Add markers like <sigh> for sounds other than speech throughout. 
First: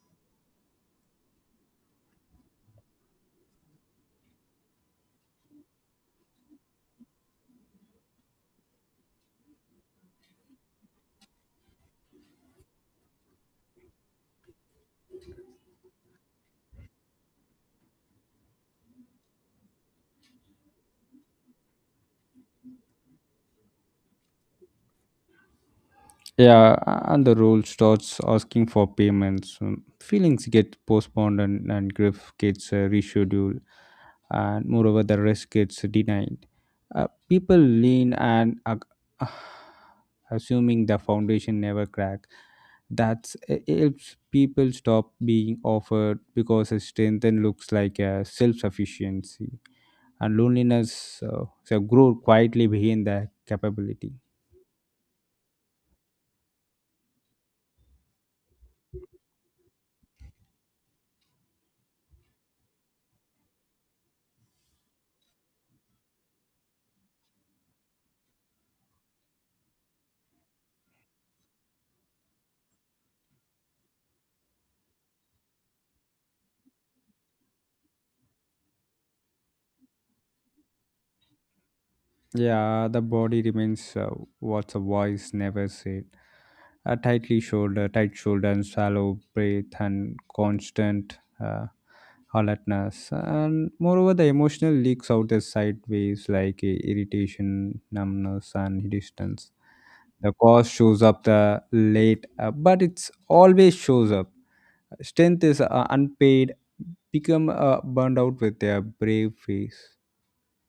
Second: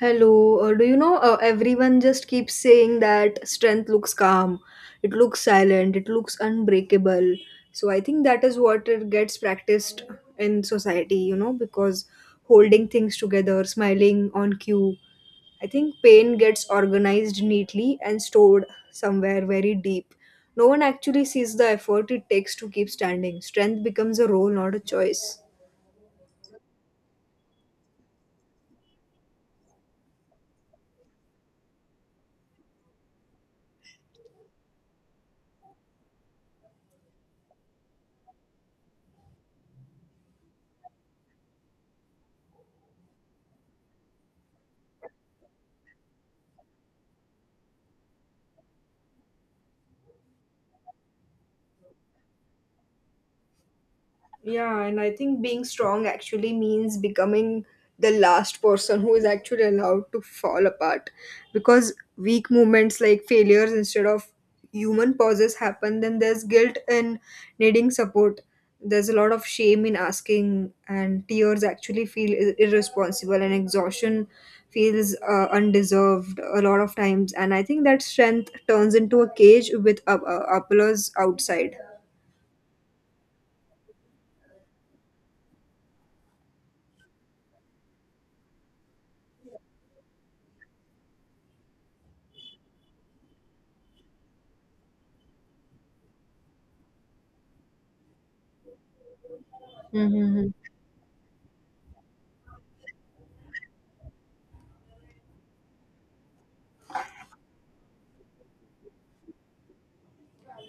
Hello, do you know, everyone just keeps saying that strength looks calm, it looks silent, it looks unbreakable. So I think that is what it gets practiced in society, you know, because holding things together, smiling on cue. I think pain gets organized neatly and stored somewhere very deep. No one actually sees the effort it takes to keep standing. Strength becomes a role, not a choice. Yeah, and the role starts asking for payments. Feelings get postponed, and grief gets rescheduled, and moreover, the rest gets denied. People lean and <sighs> assuming the foundation never crack. That's it helps people stop being offered because a strength then looks like a self-sufficiency, and loneliness so grow quietly behind the capability. Yeah, and I think being strong actually means becoming the last person who is actually allowed to fall apart because weak moments like failures instead of human pauses happen, then there's guilt in needing support. There's a lot of shame in asking, and tears actually feel irresponsible, and exhaustion feels undeserved a lot of times. And I think that strength turns into a cage with applause outside. Yeah, the body remains what the voice never said. A tightly shoulder, tight shoulder, and shallow breath, and constant uh, alertness. And moreover, the emotional leaks out as sideways, like irritation, numbness, and distance. The cause shows up the late, but it's always shows up. Strength is unpaid, become burned out with their brave face.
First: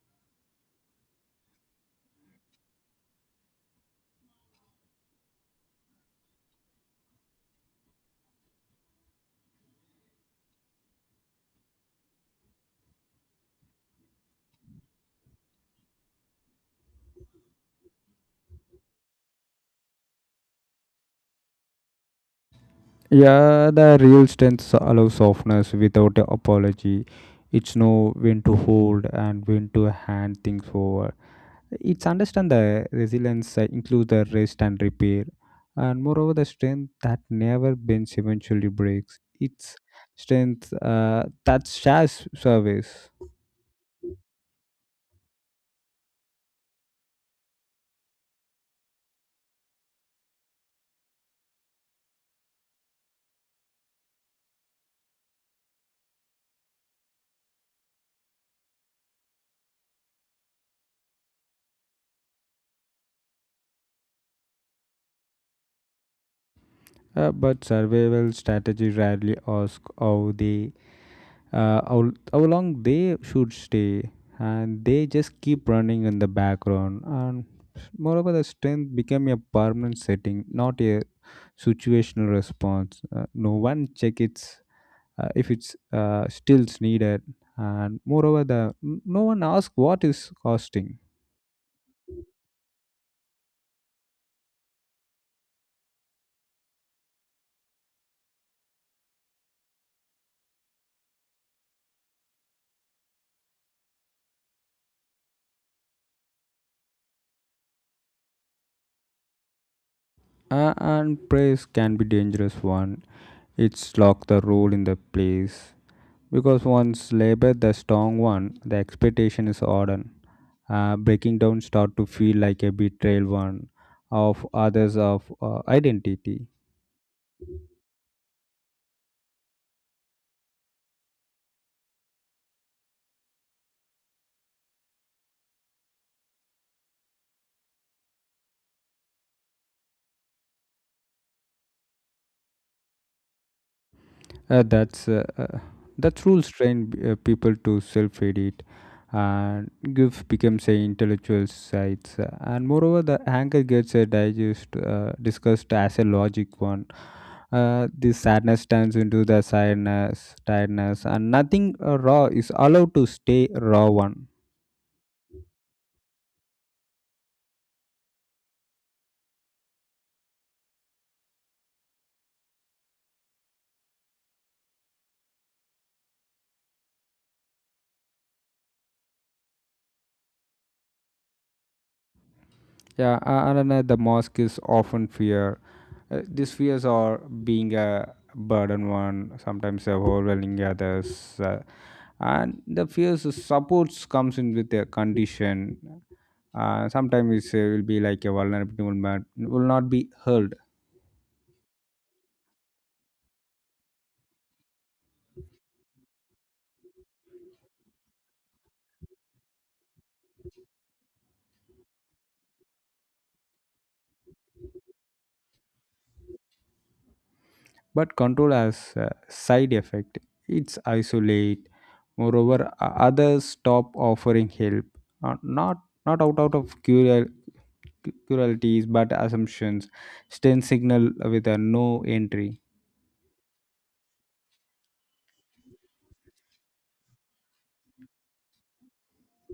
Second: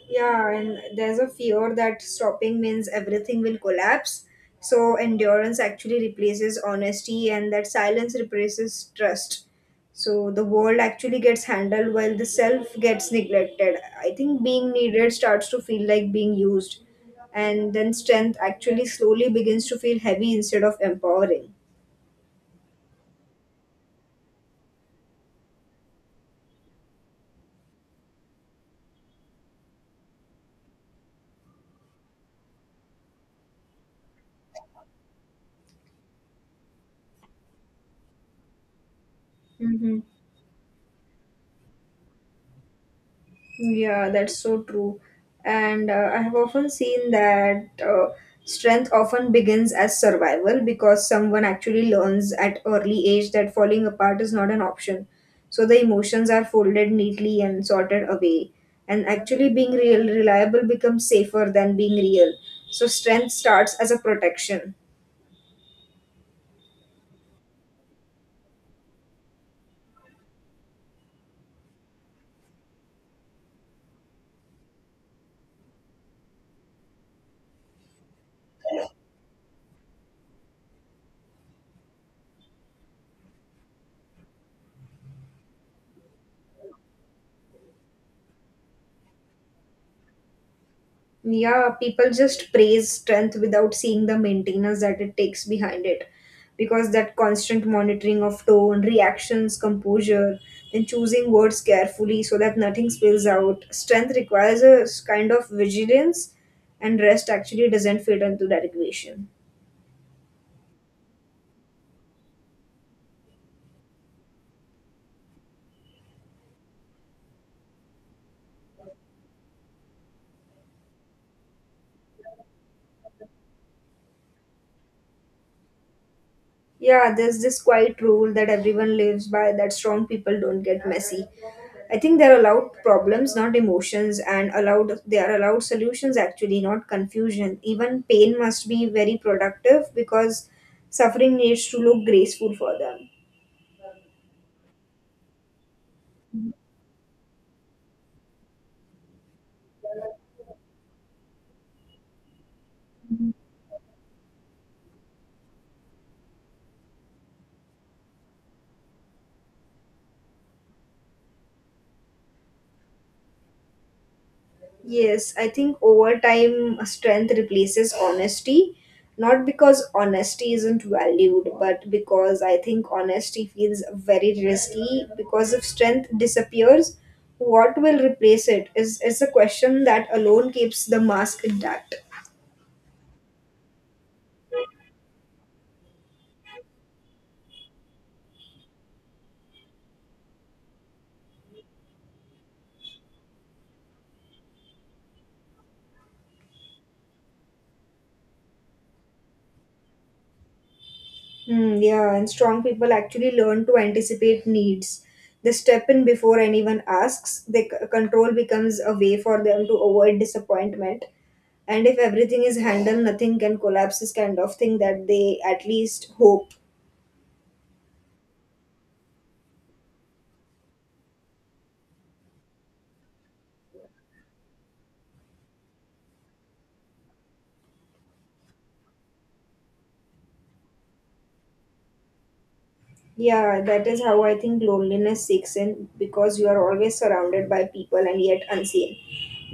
Yeah, and there's a fear that stopping means everything will collapse. So endurance actually replaces honesty, and that silence replaces trust. So the world actually gets handled while the self gets neglected. I think being needed starts to feel like being used, and then strength actually slowly begins to feel heavy instead of empowering. Yeah, the real strength allows softness without a apology. It's know when to hold and when to hand things over. It's understand the resilience includes the rest and repair, and moreover the strength that never bends eventually breaks. It's Mm-hmm. strength that shares service, Yeah, that's so true. And I have often seen that, strength often begins as survival because someone actually learns at early age that falling apart is not an option. So the emotions are folded neatly and sorted away. And actually being real reliable becomes safer than being real. So strength starts as a protection. But survival strategy rarely ask how they how long they should stay, and they just keep running in the background. And moreover, the strength became a permanent setting, not a situational response. No one check it if it's stills needed, and moreover the no one asks what is costing. Yeah, people just praise strength without seeing the maintenance that it takes behind it, because that constant monitoring of tone, reactions, composure and choosing words carefully so that nothing spills out, strength requires a kind of vigilance, and rest actually doesn't fit into that equation. And praise can be dangerous one. It's lock the role in the place. Because once labor the strong one, the expectation is hardened. Breaking down start to feel like a betrayal one of others of identity. Yeah, there's this quiet rule that everyone lives by that strong people don't get messy. I think they're allowed problems, not emotions, and allowed they are allowed solutions actually, not confusion. Even pain must be very productive because suffering needs to look graceful for them. Uh, that's uh, uh, that rules train people to self-edit, and give becomes a intellectual sites. And moreover the anger gets a digest, discussed as a logic one. The sadness turns into the sadness tiredness, and nothing raw is allowed to stay raw one. Yes, I think over time, strength replaces honesty. Not because honesty isn't valued, but because I think honesty feels very risky. Because if strength disappears, what will replace it is a question that alone keeps the mask intact. Yeah, and then, the mosque is often fear. These fears are being a burden one, sometimes overwhelming others. And the fears of supports comes in with a condition. Sometimes it will be like a vulnerability will not be held. Hmm, yeah, and strong people actually learn to anticipate needs. They step in before anyone asks. Control becomes a way for them to avoid disappointment. And if everything is handled, nothing can collapse is kind of thing that they at least hope. But control has a side effect. It's isolate. Moreover, others stop offering help. Not not out of curial, pluralities but assumptions send signal with a no entry. Yeah, that is how I think loneliness seeks in, because you are always surrounded by people and yet unseen.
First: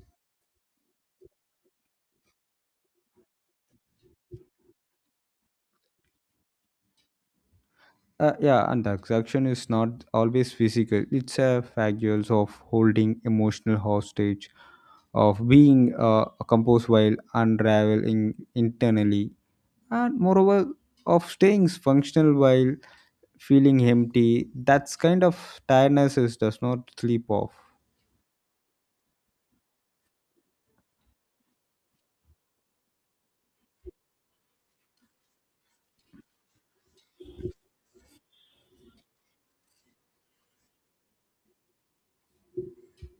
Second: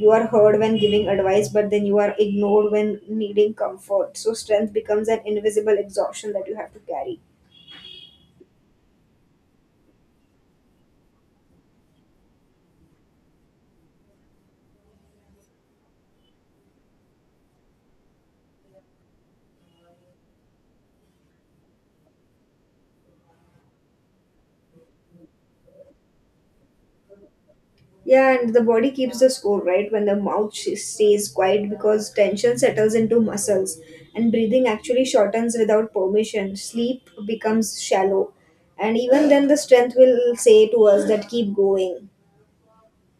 You are heard when giving advice, but then you are ignored when needing comfort. So strength becomes an invisible exhaustion that you have to carry. Yeah, and the abstraction is not always physical. It's a factual of holding emotional hostage, of being composed while unraveling internally, and moreover of staying functional while feeling empty. That's kind of tiredness is, does not sleep off. Yeah, and the body keeps the score, right? When the mouth stays quiet, because tension settles into muscles and breathing actually shortens without permission. Sleep becomes shallow. And even then, the strength will say to us that keep going.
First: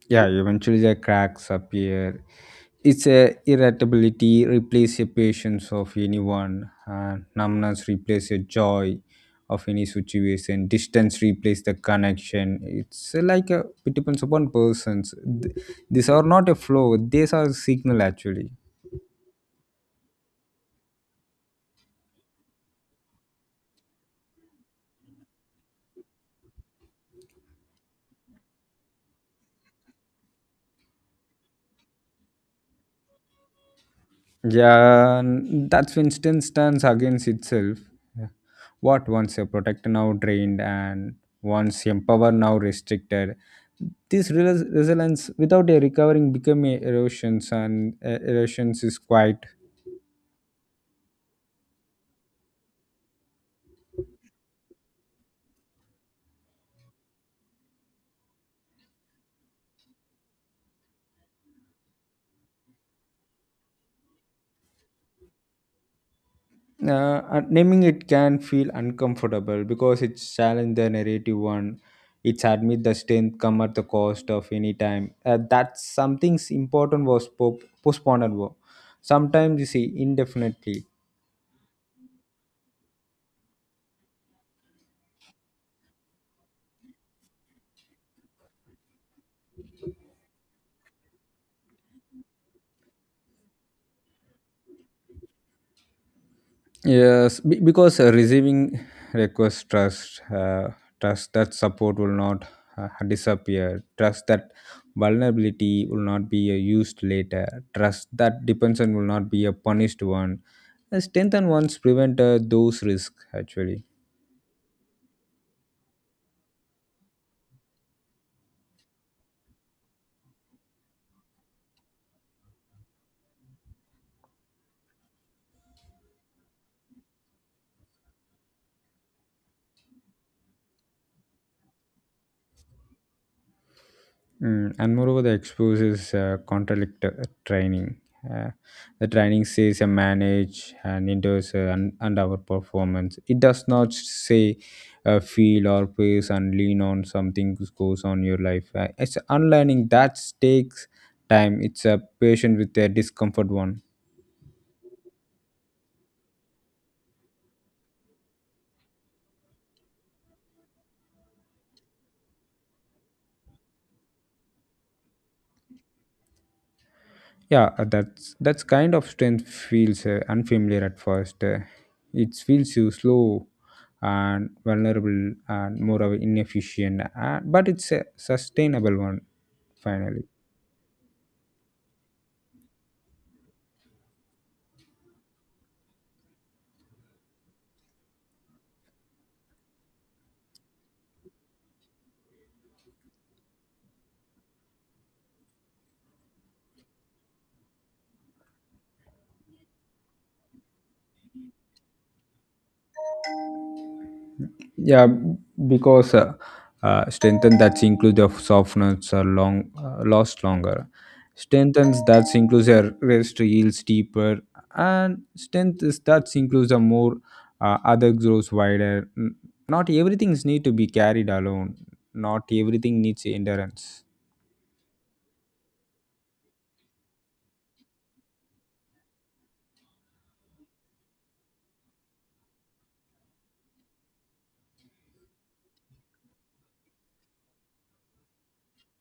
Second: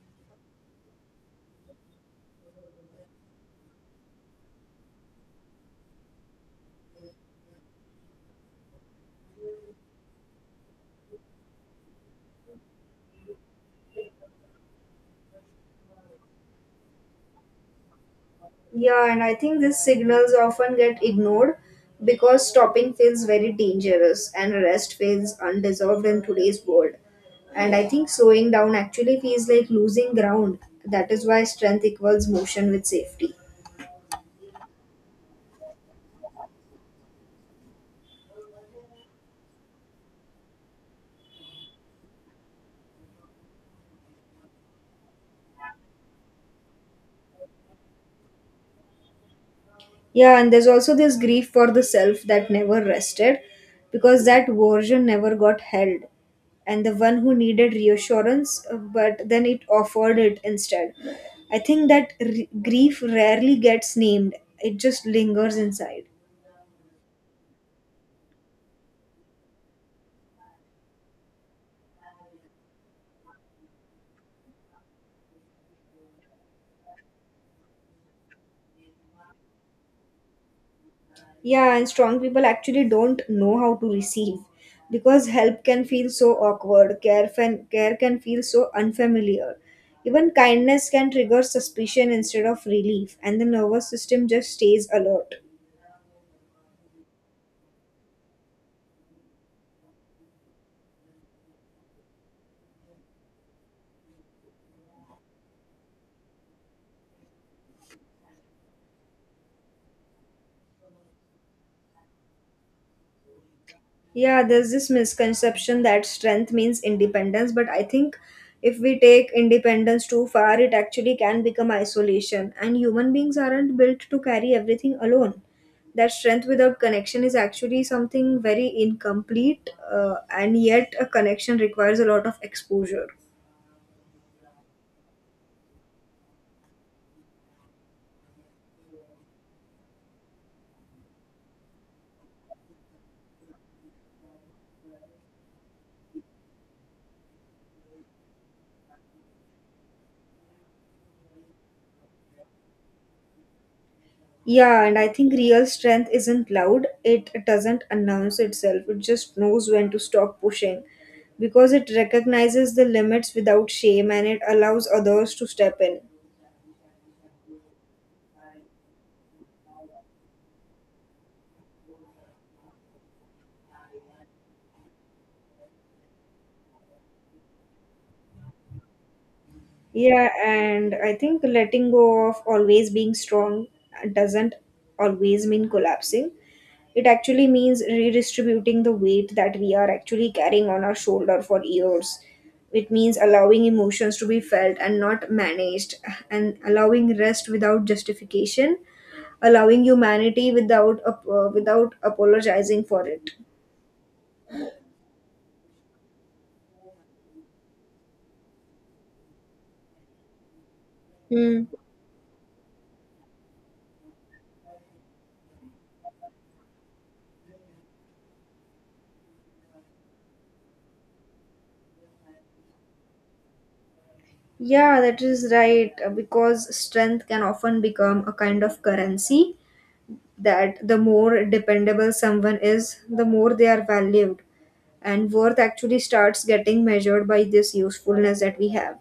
Yeah, eventually the cracks appear. It's a irritability replace a patience of anyone, numbness replace a joy of any situation, distance replace the connection. It's like a, it depends upon persons. Th- These are not a flow; these are signal actually. Yeah, and I think these signals often get ignored because stopping feels very dangerous and rest feels undeserved in today's world. And I think slowing down actually feels like losing ground. That is why strength equals motion with safety. Yeah, that Winston stands against itself. Yeah. What once a protector now drained, and once empowered now restricted. This resilience without a recovering become a erosions, and erosions is quite. Yeah, and there's also this grief for the self that never rested, because that version never got held. And the one who needed reassurance, but then it offered it instead. I think that grief rarely gets named, it just lingers inside. And naming it can feel uncomfortable because it challenge the narrative one. It's admit the strength come at the cost of any time. That something's important was postponed. Wo. Sometimes you see indefinitely. Yeah, and strong people actually don't know how to receive, because help can feel so awkward, care can feel so unfamiliar. Even kindness can trigger suspicion instead of relief, and the nervous system just stays alert. Yes, because receiving requires trust, trust that support will not disappear, trust that vulnerability will not be used later, trust that dependence will not be a punished one. Strengthen ones prevent those risks actually. Yeah, there's this misconception that strength means independence, but I think if we take independence too far, it actually can become isolation, and human beings aren't built to carry everything alone. That strength without connection is actually something very incomplete, and yet a connection requires a lot of exposure. Mm, and moreover, the exposes contradict training. Uh, the training says a manage and endorse and our performance. It does not say feel or pace and lean on something which goes on your life. It's unlearning that takes time. It's a patient with a discomfort one. Yeah, and I think real strength isn't loud. It doesn't announce itself. It just knows when to stop pushing, because it recognizes the limits without shame and it allows others to step in. Yeah, that's kind of strength feels unfamiliar at first. It feels you slow and vulnerable and more of inefficient, but it's a sustainable one finally. Yeah, and I think letting go of always being strong doesn't always mean collapsing. It actually means redistributing the weight that we are actually carrying on our shoulder for years. It means allowing emotions to be felt and not managed, and allowing rest without justification, allowing humanity without without apologizing for it. Yeah, because strengthen that includes of softness are long last longer. Hmm. Strengthens that includes inclusive rest yields deeper, and strength is that includes a more other grows wider. Not everything's need to be carried alone, not everything needs endurance. Yeah, that is right. Because strength can often become a kind of currency, that the more dependable someone is, the more they are valued. And worth actually starts getting measured by this usefulness that we have.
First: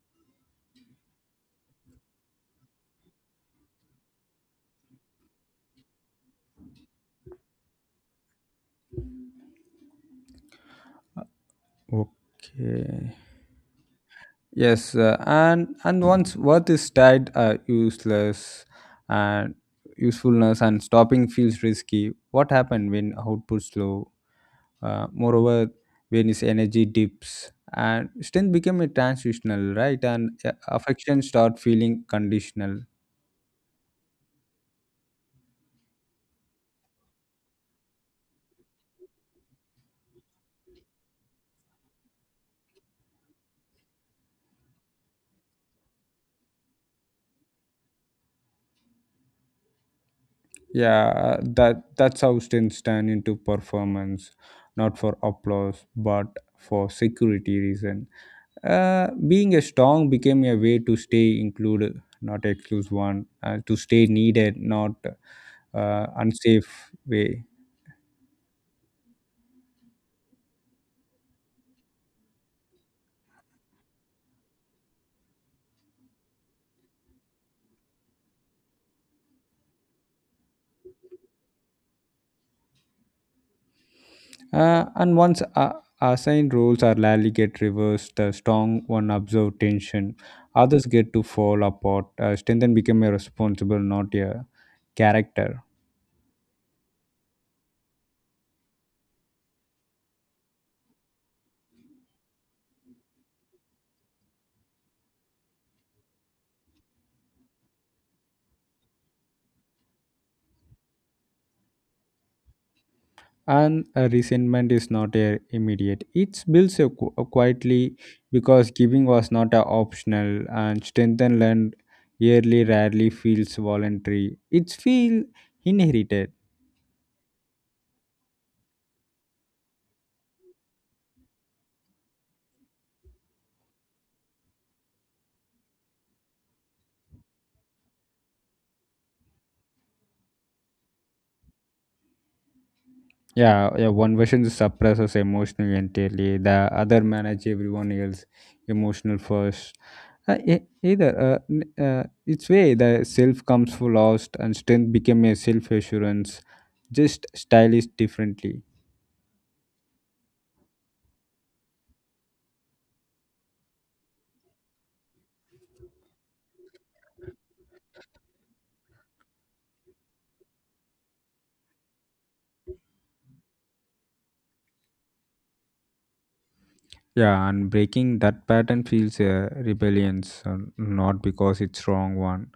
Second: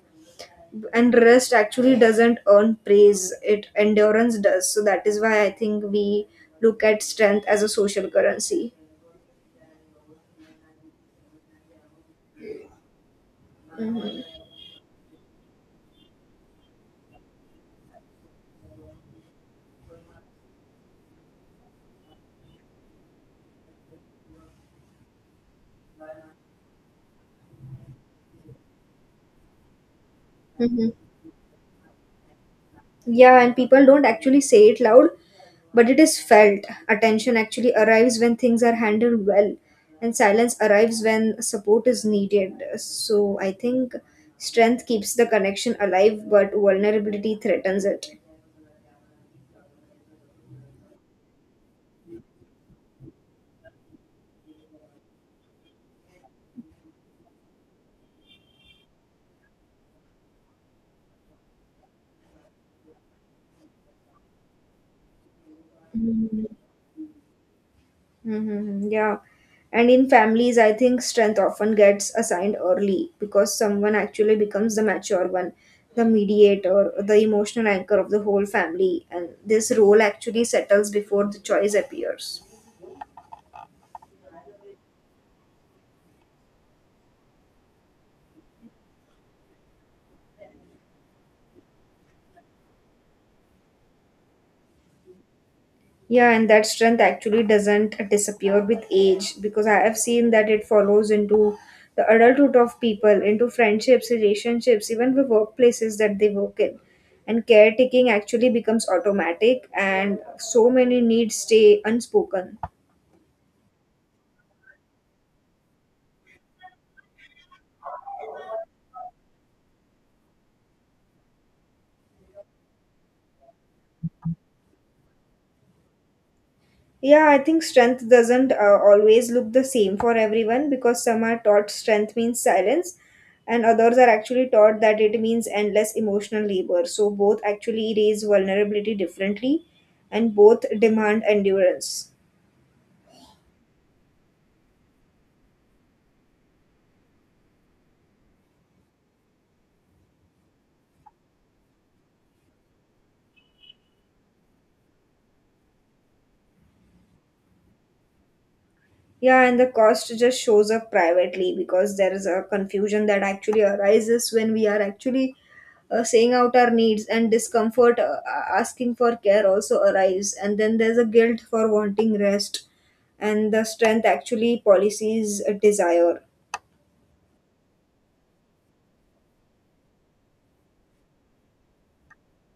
And rest actually doesn't earn praise, it endurance does. So that is why I think we look at strength as a social currency. Okay. Mhm. Yes, and once worth is tied, useless and usefulness, and stopping feels risky. What happened when output's low? Moreover, when his energy dips and strength became a transitional, right? And Mhm. affection start feeling conditional. Yeah, and people don't actually say it loud, but it is felt. Attention actually arrives when things are handled well, and silence arrives when support is needed. So I think strength keeps the connection alive, but vulnerability threatens it. Yeah, that that's how students turn into performance, not for applause, but for security reason. Being a strong became a way to stay included, not exclude one, to stay needed, not unsafe way. Mm-hmm. Yeah. And in families, I think strength often gets assigned early, because someone actually becomes the mature one, the mediator, the emotional anchor of the whole family. And this role actually settles before the choice appears. And once assigned roles are rarely get reversed, the strong one observe tension, others get to fall apart. Strength then became a responsible, not a character. Yeah, and that strength actually doesn't disappear with age, because I have seen that it follows into the adulthood of people, into friendships, relationships, even the workplaces that they work in. And caretaking actually becomes automatic, and so many needs stay unspoken. And a resentment is not a immediate. It builds a, a quietly, because giving was not a optional, and strengthen learned yearly rarely feels voluntary. It feels inherited. Yeah, I think strength doesn't always look the same for everyone, because some are taught strength means silence, and others are actually taught that it means endless emotional labor. So both actually raise vulnerability differently, and both demand endurance. Yeah, one version suppresses emotionally entirely, the other manage everyone else emotional first. Either its way the self comes for lost, and strength became a self assurance, just stylized differently. Yeah, and the cost just shows up privately, because there is a confusion that actually arises when we are actually, saying out our needs and discomfort, asking for care also arise, and then there's a guilt for wanting rest, and the strength actually policies a desire. Yeah, and breaking that pattern feels rebellions, not because it's wrong one,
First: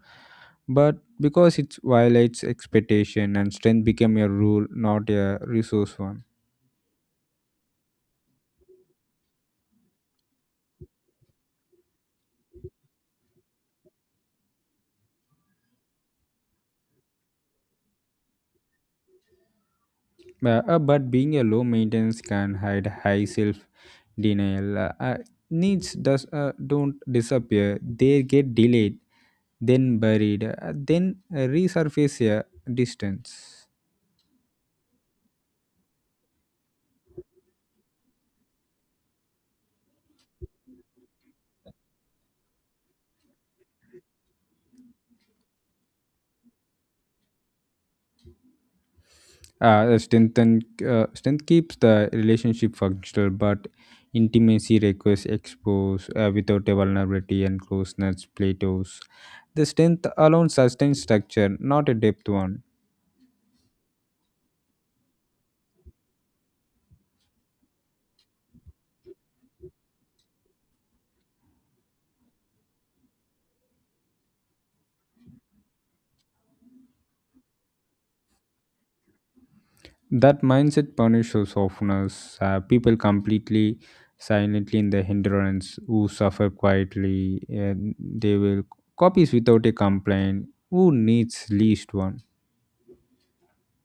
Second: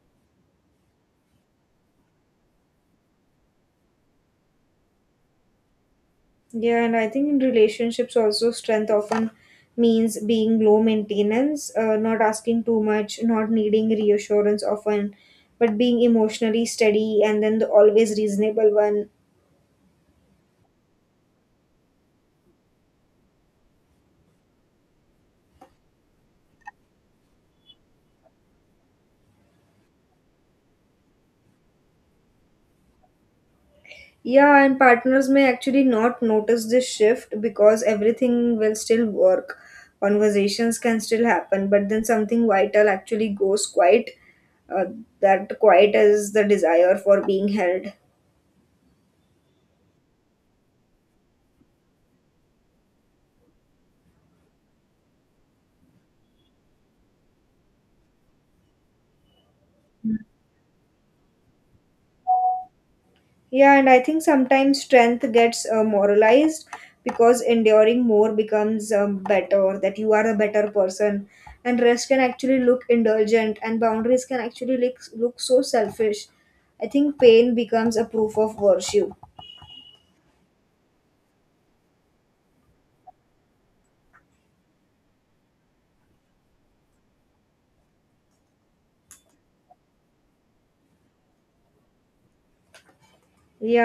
but because it violates expectation, and strength became a rule, not a resource one. Yeah, and I think in relationships also, strength often means being low maintenance, not asking too much, not needing reassurance often, but being emotionally steady and then the always reasonable one. But being a low maintenance can hide high self denial. Needs does don't disappear; they get delayed, then buried, then resurface a distance. Yeah, and partners may actually not notice this shift, because everything will still work. Conversations can still happen, but then something vital actually goes quiet. Uh, that quiet is the desire for being held. Uh, strength and Strength keeps the relationship functional, but intimacy requires expose without a vulnerability, and closeness plateaus. The strength alone sustains structure, not a depth one. Yeah, and I think sometimes strength gets moralized, because enduring more becomes, better, that you are a better person. And rest can actually look indulgent, and boundaries can actually look so selfish. I think pain becomes a proof of virtue. That mindset punishes softness. People completely silently in the hindrance who suffer quietly. And they will copies without a complaint. Who needs least one? Yeah,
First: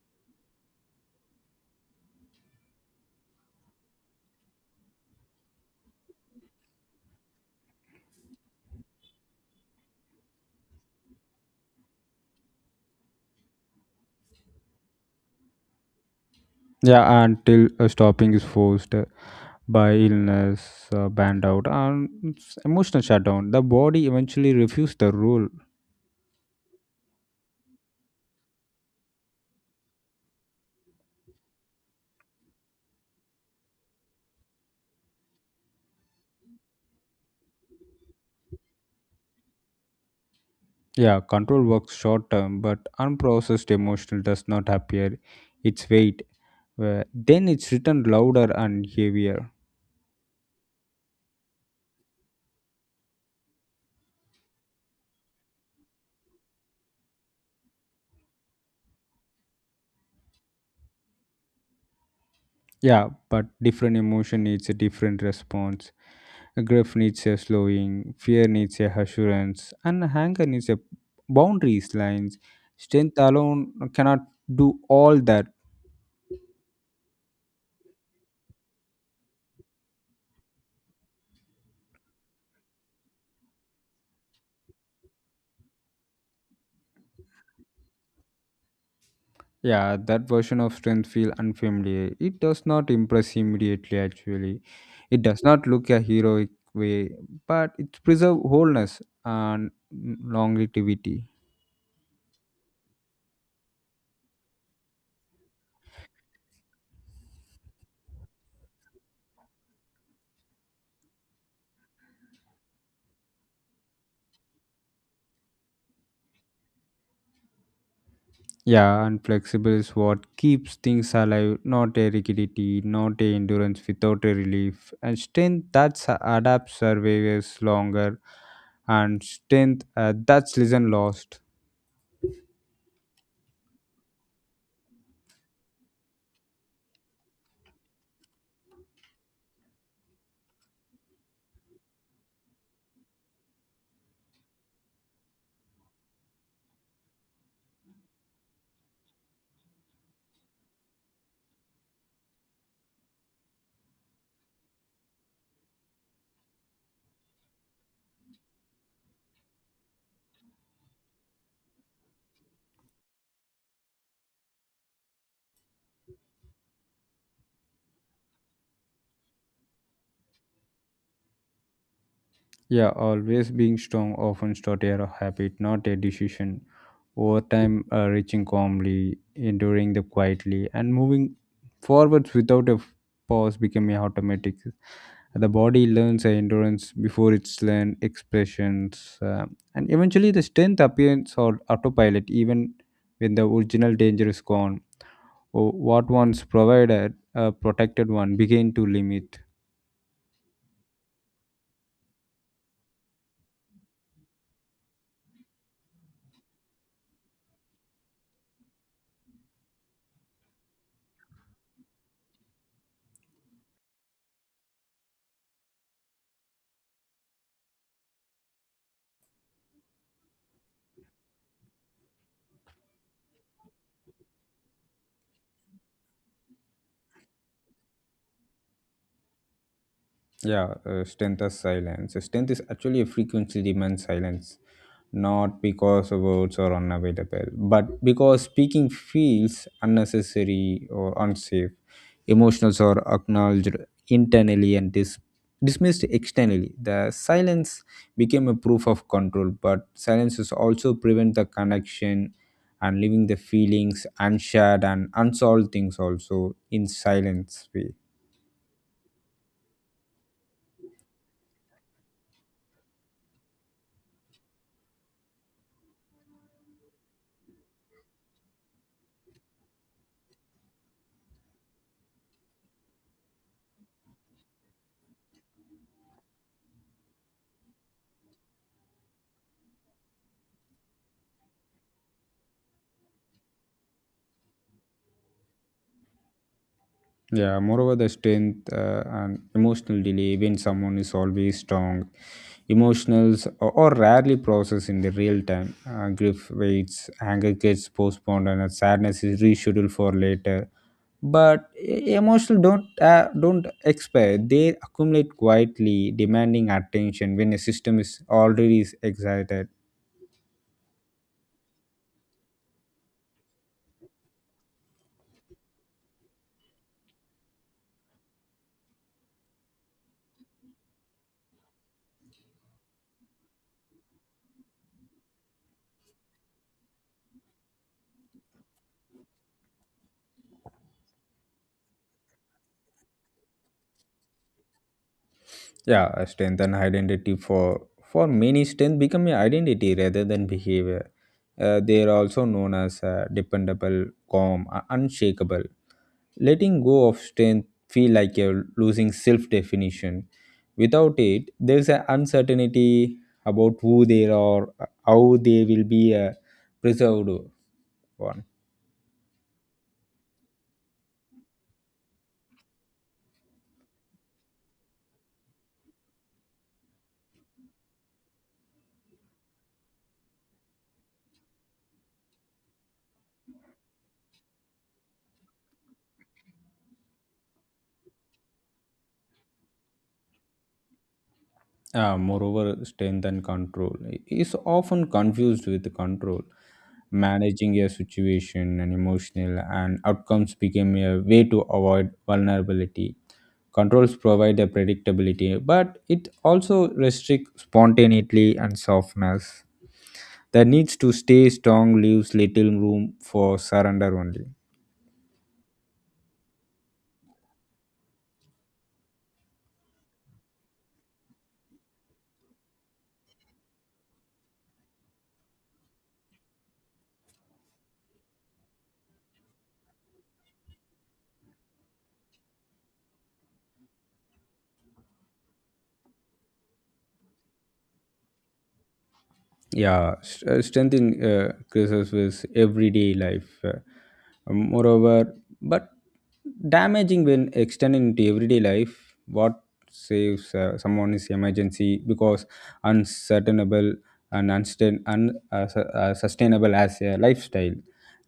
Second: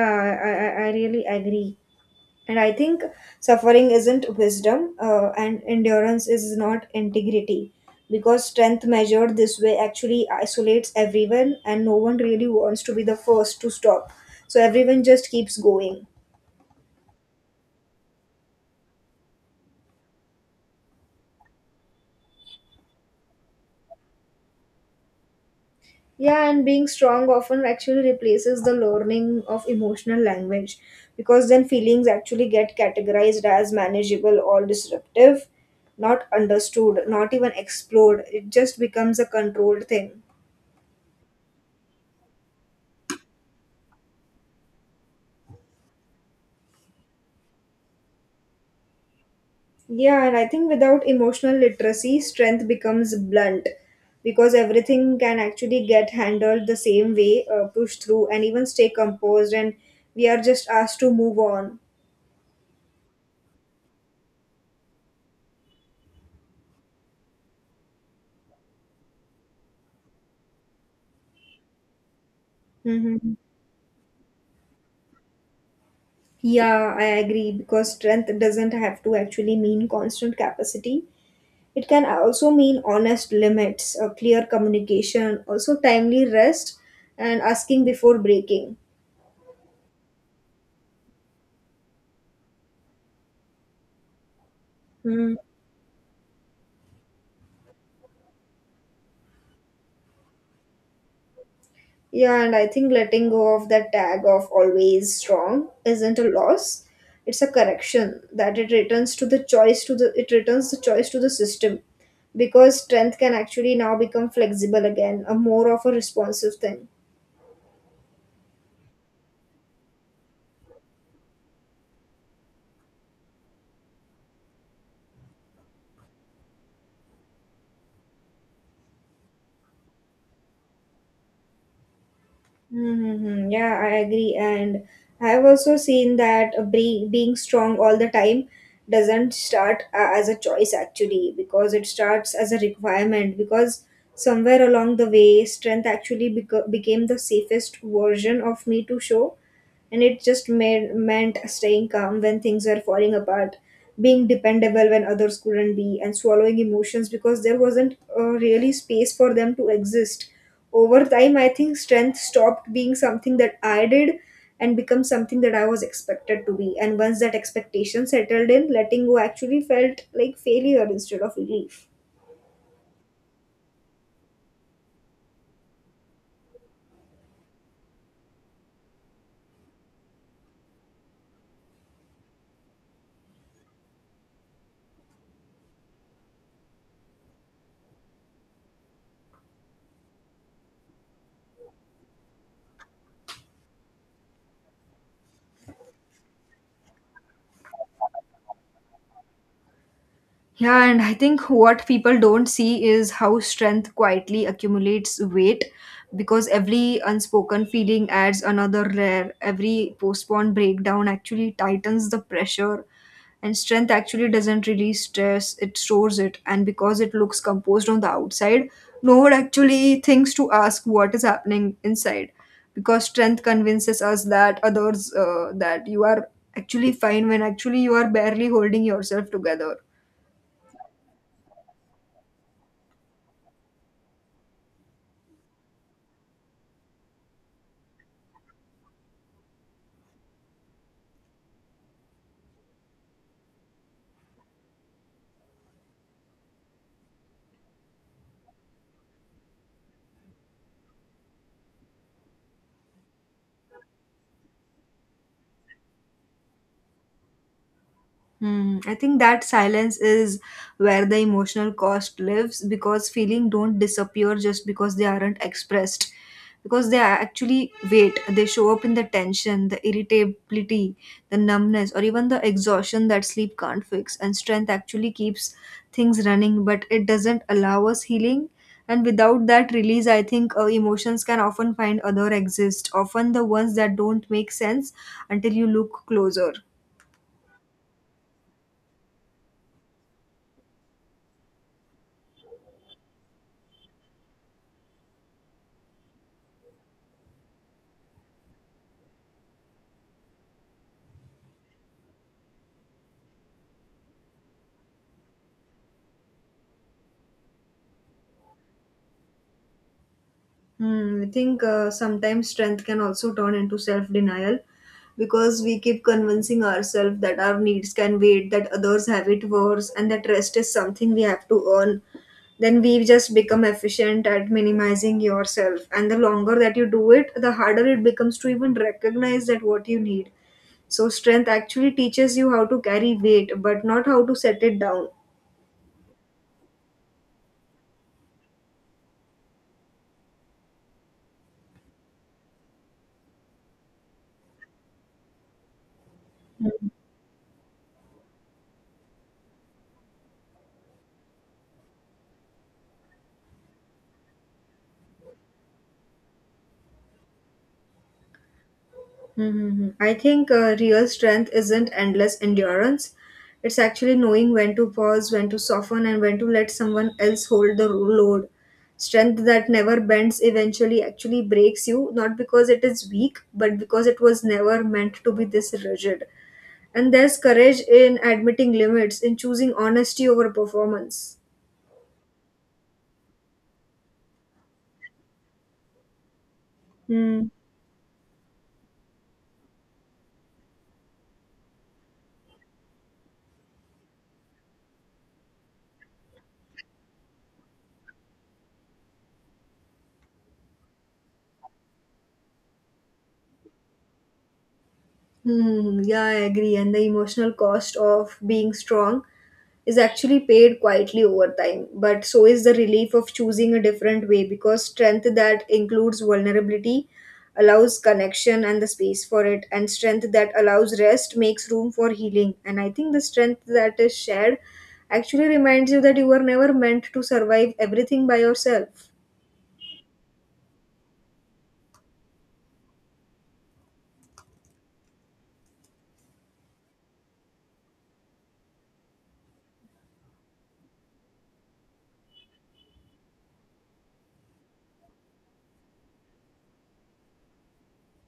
I really agree. And I think suffering isn't wisdom, and endurance is not integrity. Because strength measured this way actually isolates everyone, and no one really wants to be the first to stop. So everyone just keeps going. Yeah, until stopping is forced by illness, banned out, and emotional shutdown. The body eventually refused the rule. Yeah, and being strong often actually replaces the learning of emotional language, because then feelings actually get categorized as manageable or disruptive, not understood, not even explored. It just becomes a controlled thing. Yeah, control works short term, but unprocessed emotional does not appear its weight. Then it's written louder and heavier. Yeah, and I think without emotional literacy, strength becomes blunt, because everything can actually get handled the same way, pushed through, and even stay composed, and we are just asked to move on. Yeah, but different emotion needs a different response. Grief needs a slowing, fear needs a assurance, and anger needs a boundaries lines. Strength Hmm. alone cannot do all that. Yeah, I agree, because strength doesn't have to actually mean constant capacity. It can also mean honest limits, a clear communication, also timely rest, and asking before breaking. Yeah, that version of strength feel unfamiliar. It does not impress immediately actually. It Hmm. does not look a heroic way, but it preserve wholeness and longevity. Yeah, and I think letting go of that tag of always strong isn't a loss. It's a correction that it returns to the choice to the system, because strength can actually now become flexible again, a more of a responsive thing. Yeah, and flexible is what keeps things alive, not a rigidity, not a endurance without a relief. And strength that adapts survives longer, and strength that's listen lost. Mm-hmm. Yeah, I agree. And I've also seen that, being strong all the time doesn't start as a choice actually, because it starts as a requirement. Because somewhere along the way, strength actually became the safest version of me to show, and it just meant staying calm when things were falling apart, being dependable when others couldn't be, and swallowing emotions because there wasn't really space for them to exist. Over time, I think strength stopped being something that I did and become something that I was expected to be. And once that expectation settled in, letting go actually felt like failure instead of relief. Yeah, always being strong often starts a habit, not a decision. Over time, reaching calmly, enduring the quietly, and moving forwards without a pause become a automatic. The body learns a endurance before it's learned expressions, and eventually the strength appears on autopilot, even when the original danger is gone. Or what once provided a protected one begin to limit. Yeah, and I think what people don't see is how strength quietly accumulates weight, because every unspoken feeling adds another layer. Every postponed breakdown actually tightens the pressure, and strength actually doesn't release stress, it stores it. And because it looks composed on the outside, no one actually thinks to ask what is happening inside because strength convinces us that others, that you are actually fine when actually you are barely holding yourself together. Yeah, strength is silence. Strength is actually a frequency demand silence, not because words are unavailable, but because speaking feels unnecessary or unsafe. Emotions are acknowledged internally and dismissed externally. The silence became a proof of control, but silences also prevent the connection, and leaving the feelings unshared and unsolved things also in silence way. Hmm. I think that silence is where the emotional cost lives because feeling don't disappear just because they aren't expressed. Because they actually wait, they show up in the tension, the irritability, the numbness, or even the exhaustion that sleep can't fix. And strength actually keeps things running, but it doesn't allow us healing. And without that release, I think emotions can often find other exist, often the ones that don't make sense until you look closer. Yeah, moreover, the strength and emotional delay. When someone is always strong, emotionals or rarely processed in the real time. Grief waits, anger gets postponed, and sadness is rescheduled for later. But emotional don't expire. They accumulate quietly, demanding attention when a system is already is excited. Hmm, I think sometimes strength can also turn into self denial because we keep convincing ourselves that our needs can wait, that others have it worse, and that rest is something we have to earn. Then we just become efficient at minimizing yourself. And the longer that you do it, the harder it becomes to even recognize that what you need. So, strength actually teaches you how to carry weight, but not how to set it down. Yeah, a strength and identity. For many, strength become an identity rather than behavior. They are also known as dependable, calm, unshakable. Letting go of strength feel like you're losing self-definition. Without it, there's an uncertainty about who they are, how they will be preserved. One. Mm-hmm. I think real strength isn't endless endurance. It's actually knowing when to pause, when to soften, and when to let someone else hold the load. Strength that never bends eventually actually breaks you, not because it is weak, but because it was never meant to be this rigid. And there's courage in admitting limits, in choosing honesty over performance. Moreover, strength and control is often confused with control. Hmm. Managing a situation and emotional and outcomes became a way to avoid vulnerability. Controls provide a predictability, but it also restricts spontaneity and softness. The needs to stay strong leaves little room for surrender only. Hmm, yeah, I agree. And the emotional cost of being strong is actually paid quietly over time. But so is the relief of choosing a different way because strength that includes vulnerability allows connection and the space for it, and strength that allows rest makes room for healing. And I think the strength that is shared actually reminds you that you were never meant to survive everything by yourself. Yeah, strength in, increases with everyday life. Moreover, but damaging when extended into everyday life, what saves someone is emergency, because uncertainable and sustainable as a lifestyle.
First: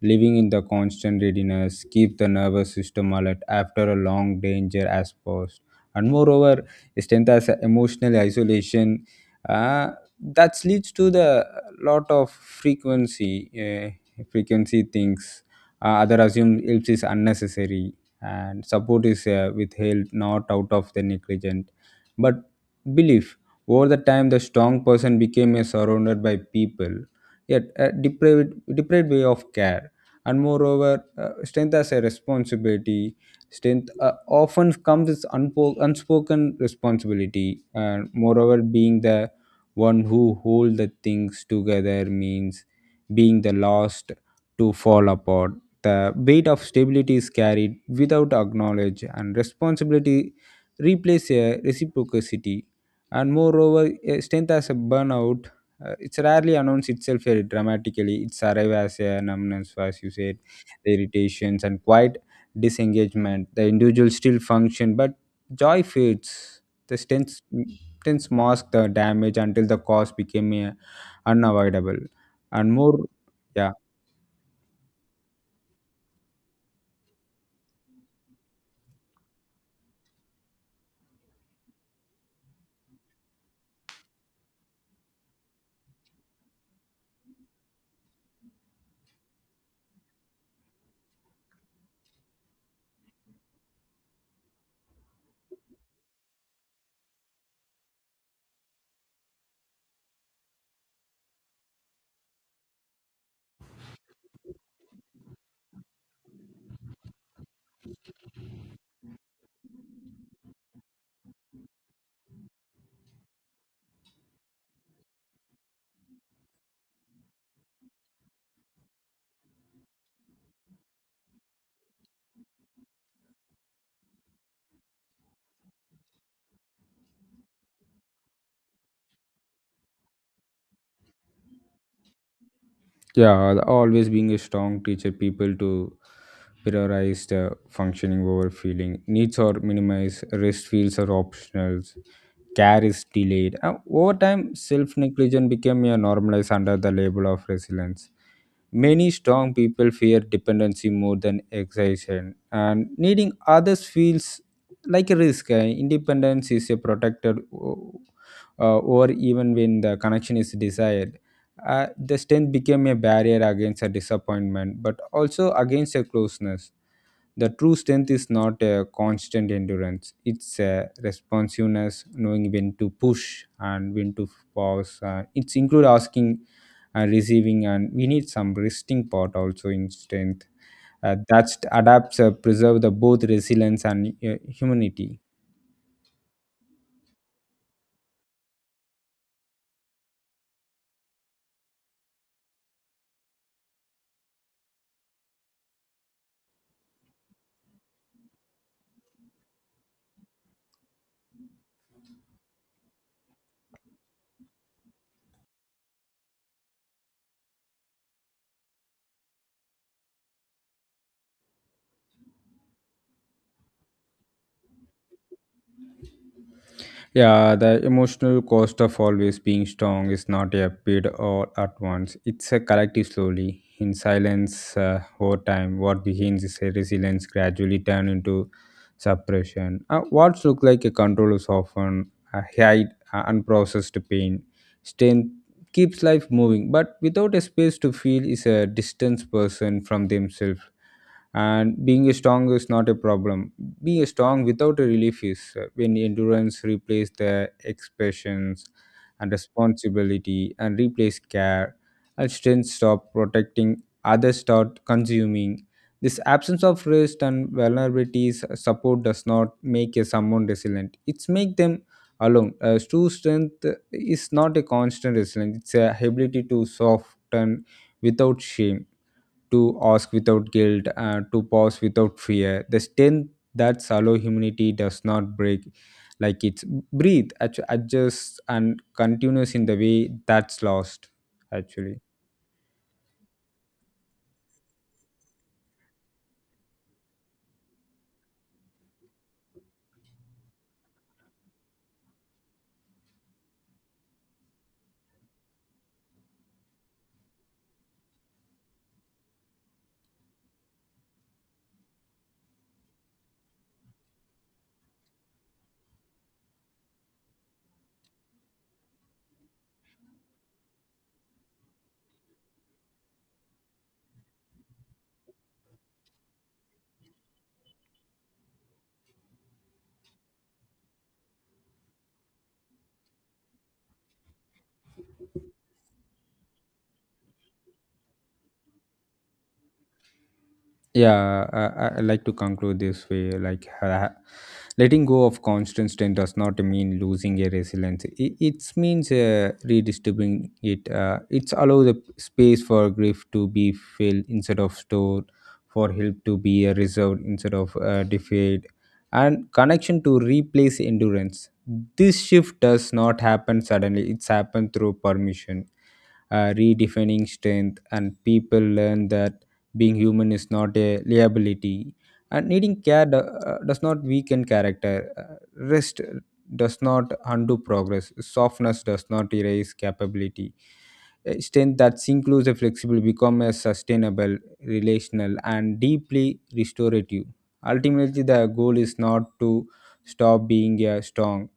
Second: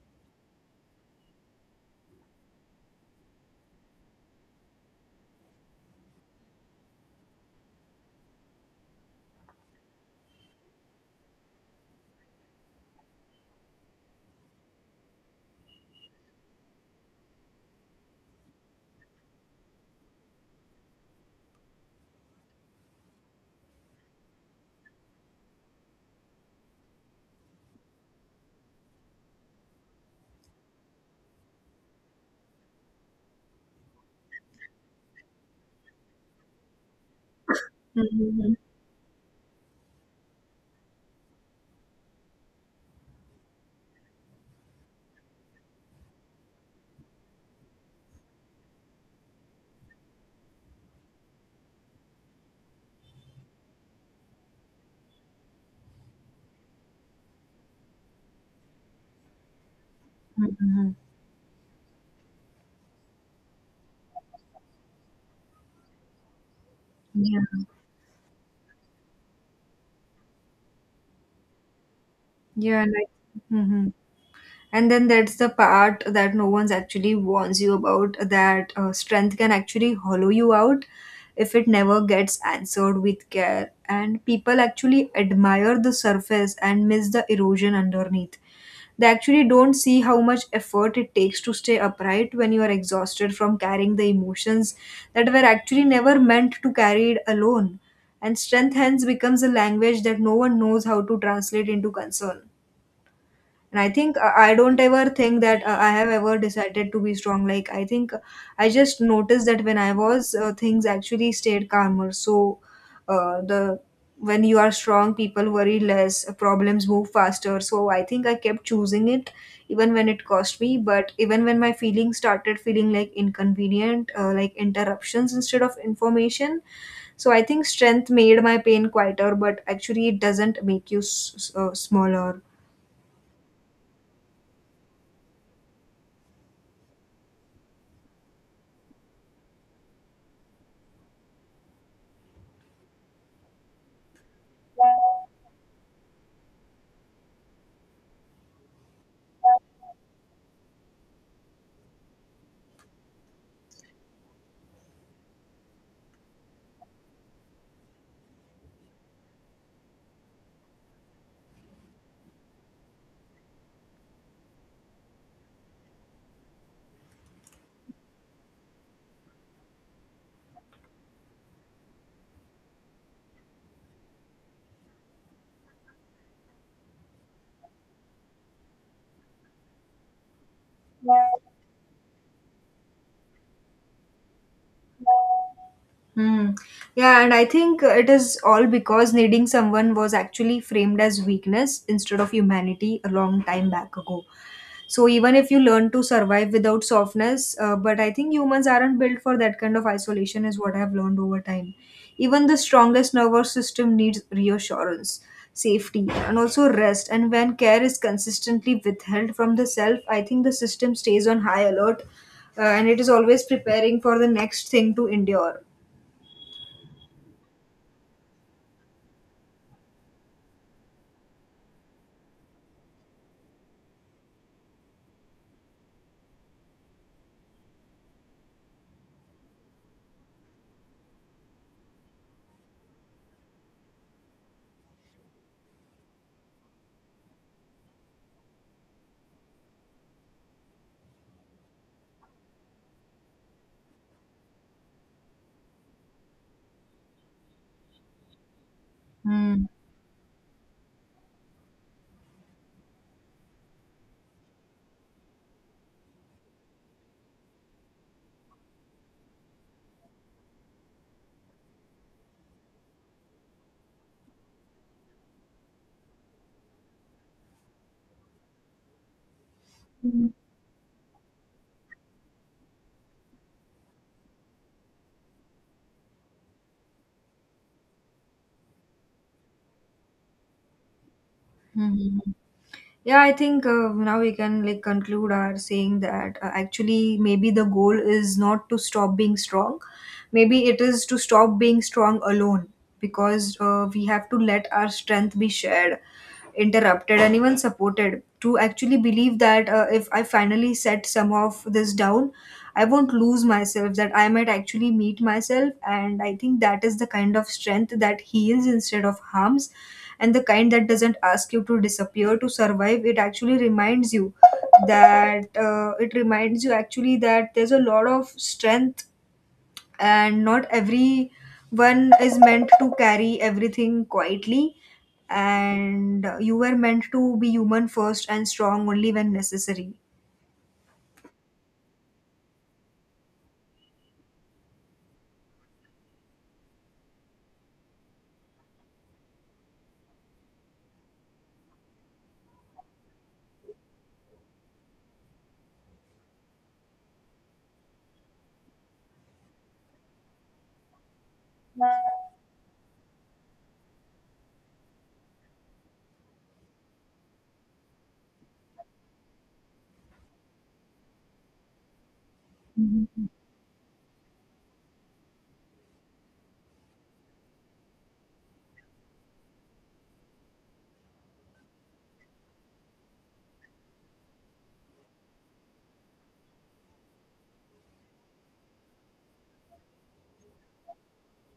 Living in the constant readiness keep the nervous system alert after a long danger has passed. And moreover, strength as a emotional isolation uh, that leads to the lot of frequency frequency things, other assume helps is unnecessary and support is withheld not out of the negligent but belief. Over the time the strong person became a surrounded by people, yet a depraved way of care. And moreover, strength as a responsibility. Strength often comes with unspoken responsibility, and Mm-hmm. moreover being the one who hold the things together means being the last to fall apart. The weight of stability is carried without acknowledge, and responsibility replaces a reciprocity. And moreover a strength as a burnout. It's rarely announced itself very dramatically, it's arrive as a numbness, as you said, the irritations and quiet disengagement. The individual still function, but joy fades. The Yeah. strength acceptance masked the damage until the cause became unavoidable. And Yeah. And more, I, yeah, Mhm. And then that's the part that no one's actually warns you about that strength can actually hollow you out if it never gets answered with care, and people actually admire the surface and miss the erosion underneath. They actually don't see how much effort it takes to stay upright when you are exhausted from carrying the emotions that were actually never meant to carry it alone. And strength hence becomes a language that no one knows how to translate into concern. And I think I don't ever think that I have ever decided to be strong. Like, I think I just noticed that when I was things actually stayed calmer. So the when you are strong, people worry less, problems move faster. So I think I kept choosing it even when it cost me, but even when my feelings started feeling like inconvenient, like interruptions instead of information. So I think strength made my pain quieter, but actually it doesn't make you smaller. yeah, always being a strong teacher, people to prioritize the functioning over feeling. Needs are minimized, rest feels are optional, care is delayed. Over time, self negligence became a normalized under the label of resilience. Many strong people fear dependency more than excitation, and needing others feels like a risk. Independence is a protected or even when the connection is desired. The strength became a barrier against a disappointment, but also against a closeness. The true strength is not a constant endurance, it's a responsiveness, knowing when to push and when to pause. It's include asking and receiving, and we need some resting part also in strength. That adapts, preserve the both resilience and humanity. Hmm. Yeah, and I think it is all because needing someone was actually framed as weakness instead of humanity a long time back ago. So even if you learn to survive without softness, but I think humans aren't built for that kind of isolation, is what I've learned over time. Even the strongest nervous system needs reassurance, safety, and also rest. And when care is consistently withheld from the self, I think the system stays on high alert, and it is always preparing for the next thing to endure. Yeah, the emotional cost of always being strong is not a bid all at once. It's a collective slowly. In silence, over time, what begins is a resilience gradually turn into suppression. What look like a control is often a hide, unprocessed pain. Strength keeps life moving, but without a space to feel is a distanced person from themselves. And being strong is not a problem, being strong without a relief is when endurance replaces the expressions, and Hmm. responsibility and replace care, and strength stop protecting others start consuming. This absence of rest and vulnerabilities support does not make a someone resilient, it's make them alone. True strength is not a constant resilience, it's a ability to soften without shame, to ask Mhm. without guilt, to pause without fear. The strength that shallow humanity does not break, like it's breathe, adjust, and continues in the way that's lost, actually. Yeah, I think now we can like conclude our saying that actually maybe the goal is not to stop being strong. Maybe it is to stop being strong alone, because we have to let our strength be shared, interrupted, and even supported to actually believe that if I finally set some of this down, I won't lose myself, that I might actually meet myself. And I think that is the kind of strength that heals instead of harms, and the kind that doesn't ask you to disappear to survive. It actually reminds you that it reminds you actually that there's a lot of strength, and not everyone is meant to carry everything quietly, and you were meant to be human first and strong only when necessary. Yeah, I like to conclude this way, like, letting go of constant strength does not mean losing a resilience, it means redistributing it. It's allow the space for grief to be filled instead of stored, for help to be reserved instead of deferred, and connection to replace endurance. This shift does not happen suddenly, it's happened through permission, redefining strength, and people learn that being human is not a liability, and needing care do- Mhm. uh, does not weaken character. Uh, Rest does not undo progress, softness does not erase capability. A strength that's inclusive flexible become a sustainable, relational, and deeply restorative. Ultimately the goal is not to stop being a strong,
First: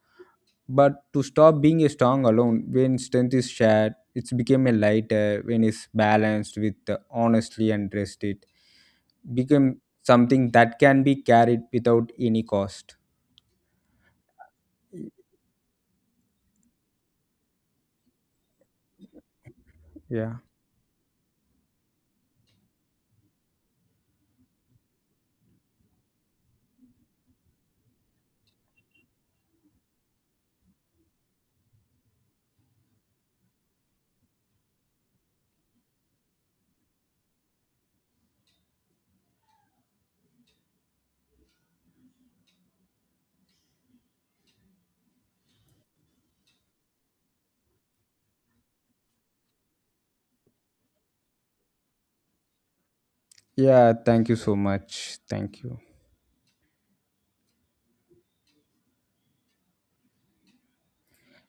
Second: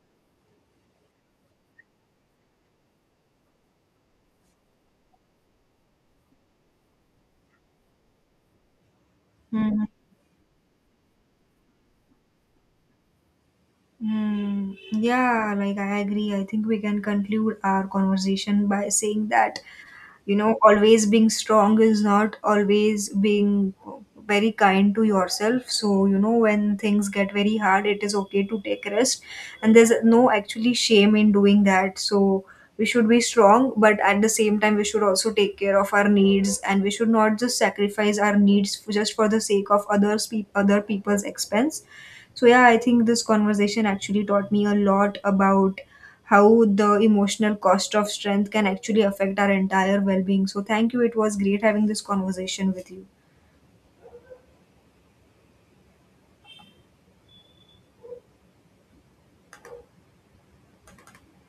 but to stop being a strong alone. When strength is shared, it's become a lighter. When it's balanced with honestly and rested, become something that can be carried without any cost. Hmm. Yeah, like I agree. I think we can conclude our conversation by saying that yeah you know always being strong is not always being very kind to yourself. So you know when things get very hard, it is okay to take rest, and there's no actually shame in doing that. So we should be strong, but at the same time we should also take care of our needs, and we should not just sacrifice our needs just for the sake of others other people's expense. So, yeah, I think this conversation actually taught me a lot about how the emotional cost of strength can actually affect our entire well being. So, thank you. It was great having this conversation with you. yeah Thank you so much, thank you.